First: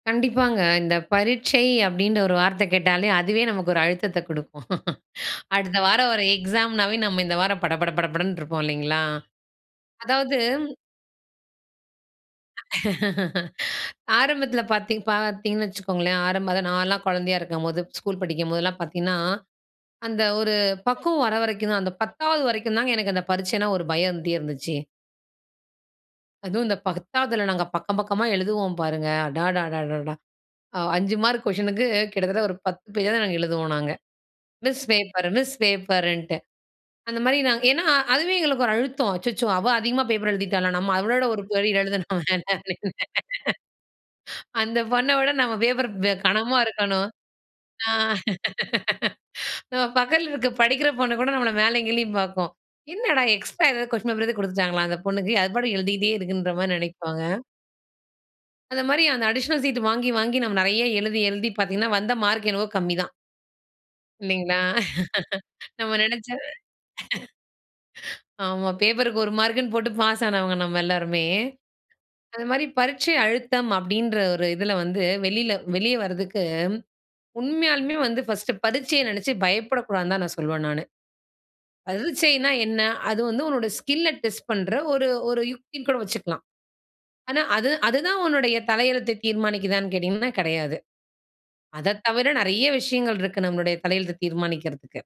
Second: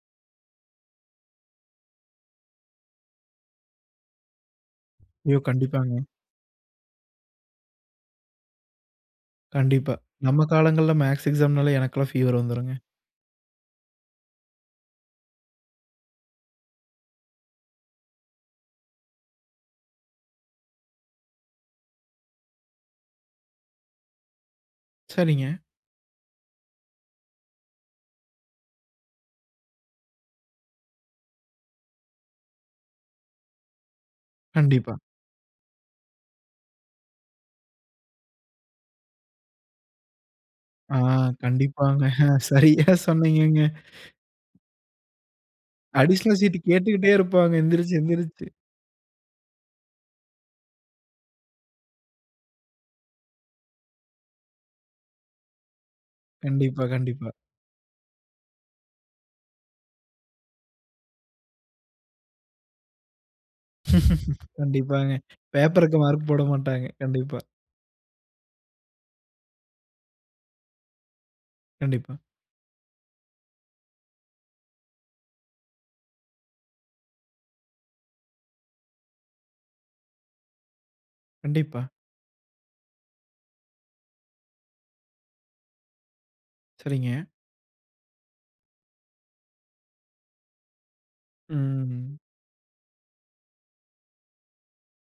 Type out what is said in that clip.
கண்டிப்பாங்க. இந்த பரீட்சை அப்படின்ற ஒரு வார்த்த கேட்டாலே அதுவே நமக்கு ஒரு அழுத்தத்த குடுக்கும். ஐயோ! அடுத்த கண்டிப்பாங்க. வாரம் ஒரு எக்ஸாம்னாவே, நம்ம இந்த வாரம் பட, பட, பட, படன்னு இருப்போம் இல்லங்களா? கண்டிப்பா. அதாவது, நம்ம காலங்கள்ல மேத்ஸ் எக்ஸாம்னாலே, எனக்கெல்லாம் ஃபீவர் வந்துடும்ங்க. ஆரம்பத்தில பாத்தீங் பார்த்தீங்கன்னு வச்சுக்கோங்களேன், ஆரம்பமா நான்லாம் குழந்தையா இருக்கும்போது, ஸ்கூல் படிக்கும்போதெல்லாம் பாத்தீன்னா, அந்த ஒரு பக்குவம் வர வரைக்கும் தான் அந்த 10 வரைக்கும் தாங்க எனக்கு அந்த பரீட்சைன்னா ஒரு பயம் இருந்துட்டே இருந்துச்சு. சரிங்க. அதுவும் இந்த 10வதுல நாங்க பக்கம் பக்கமா எழுதுவோம் பாருங்க. அடடடடடா! 5 மார்க் கொஷினுக்கு கிட்டத்தட்ட ஒரு 10 பேஜாவது நாங்க எழுதுவோம் நாங்க. மிஸ் கண்டிப்பா. பேப்பர், மிஸ் பேப்பர்ன்ட்டு அந்த மாரி நாங்க ஏனா, அதுவே எங்களுக்கு ஒரு அழுத்தம் அச்சச்சோ! "அவ அதிகமா பேப்பர் எழுதிட்டாளா?" நம்ம அவளவிட ஆங், ஒரு பேஜ் கண்டிப்பாங்க. எழுதணுமே. சரியா சொன்னீங்கங்க. அந்த பொண்ண விட நம்ம பேப்பர் அடிஷனல் சீட் கனமா இருக்கணும். கேட்டுக்கிட்டே இருப்பாங்க. ஆ, எந்திருச்சு, எந்திருச்சு. நம்ம பக்கத்தில இருக்கிற படிக்கிற பொண்ணு கூட நம்மள மேலேயும் கீழயும் பார்க்கும். "என்னடா? எக்ஸ்ட்ரா ஏதாவது கொஸ்டின் பேப்பர் ஏதாவது குடுத்துட்டாங்களா? அந்த பொண்ணுக்கு அது பாட்டுக்கு எழுதிட்டே இருக்குன்ற" மாரி கண்டிப்பா, நெனைப்பாங்க. கண்டிப்பா. அந்த மாரி அந்த அடிஷனல் சீட்டு வாங்கி, வாங்கி நம்ம நெறைய எழுதி, எழுதி பாத்தீங்கன்னா, வந்த மார்க் என்னவோ கம்மிதான். இல்லைங்களா? கண்டிப்பாங்க. நம்ம பேப்பருக்கு நெனைச்ச மார்க் போடமாட்டாங்க கண்டிப்பா. ஆமா. பேப்பருக்கு 1 மார்க்னு போட்டு பாஸ் ஆனவங்க நம்ம எல்லாருமே. கண்டிப்பா. அந்த மாதிரி பரீட்சை அழுத்தம் அப்படின்ற ஒரு இதில வந்து வெளியில வெளிய வர்றதுக்கு உண்மையாலுமே வந்து பர்ஸ்ட் பரீட்சைய நெனைச்சு பயப்படக்கூடாதுனு தான் நான் சொல்வேன் நானு. கண்டிப்பா. பரிச்சைனா என்ன? அது வந்து உன்னோட ஸ்கில்ல டெஸ்ட் பண்ற ஒரு, ஒரு யுக்தினு கூட வச்சுக்கலாம். சரிங்க. ஆனா, அது அது தான் உன்னுடைய தலையெழுத்த தீர்மானிக்கிறதானு கேட்டீங்கனா, கெடையாது. அத ம். தவிர நெறைய விஷயங்கள் இருக்கு நம்மளுடைய தலையெழுத்த தீர்மானிக்கிறதுக்கு.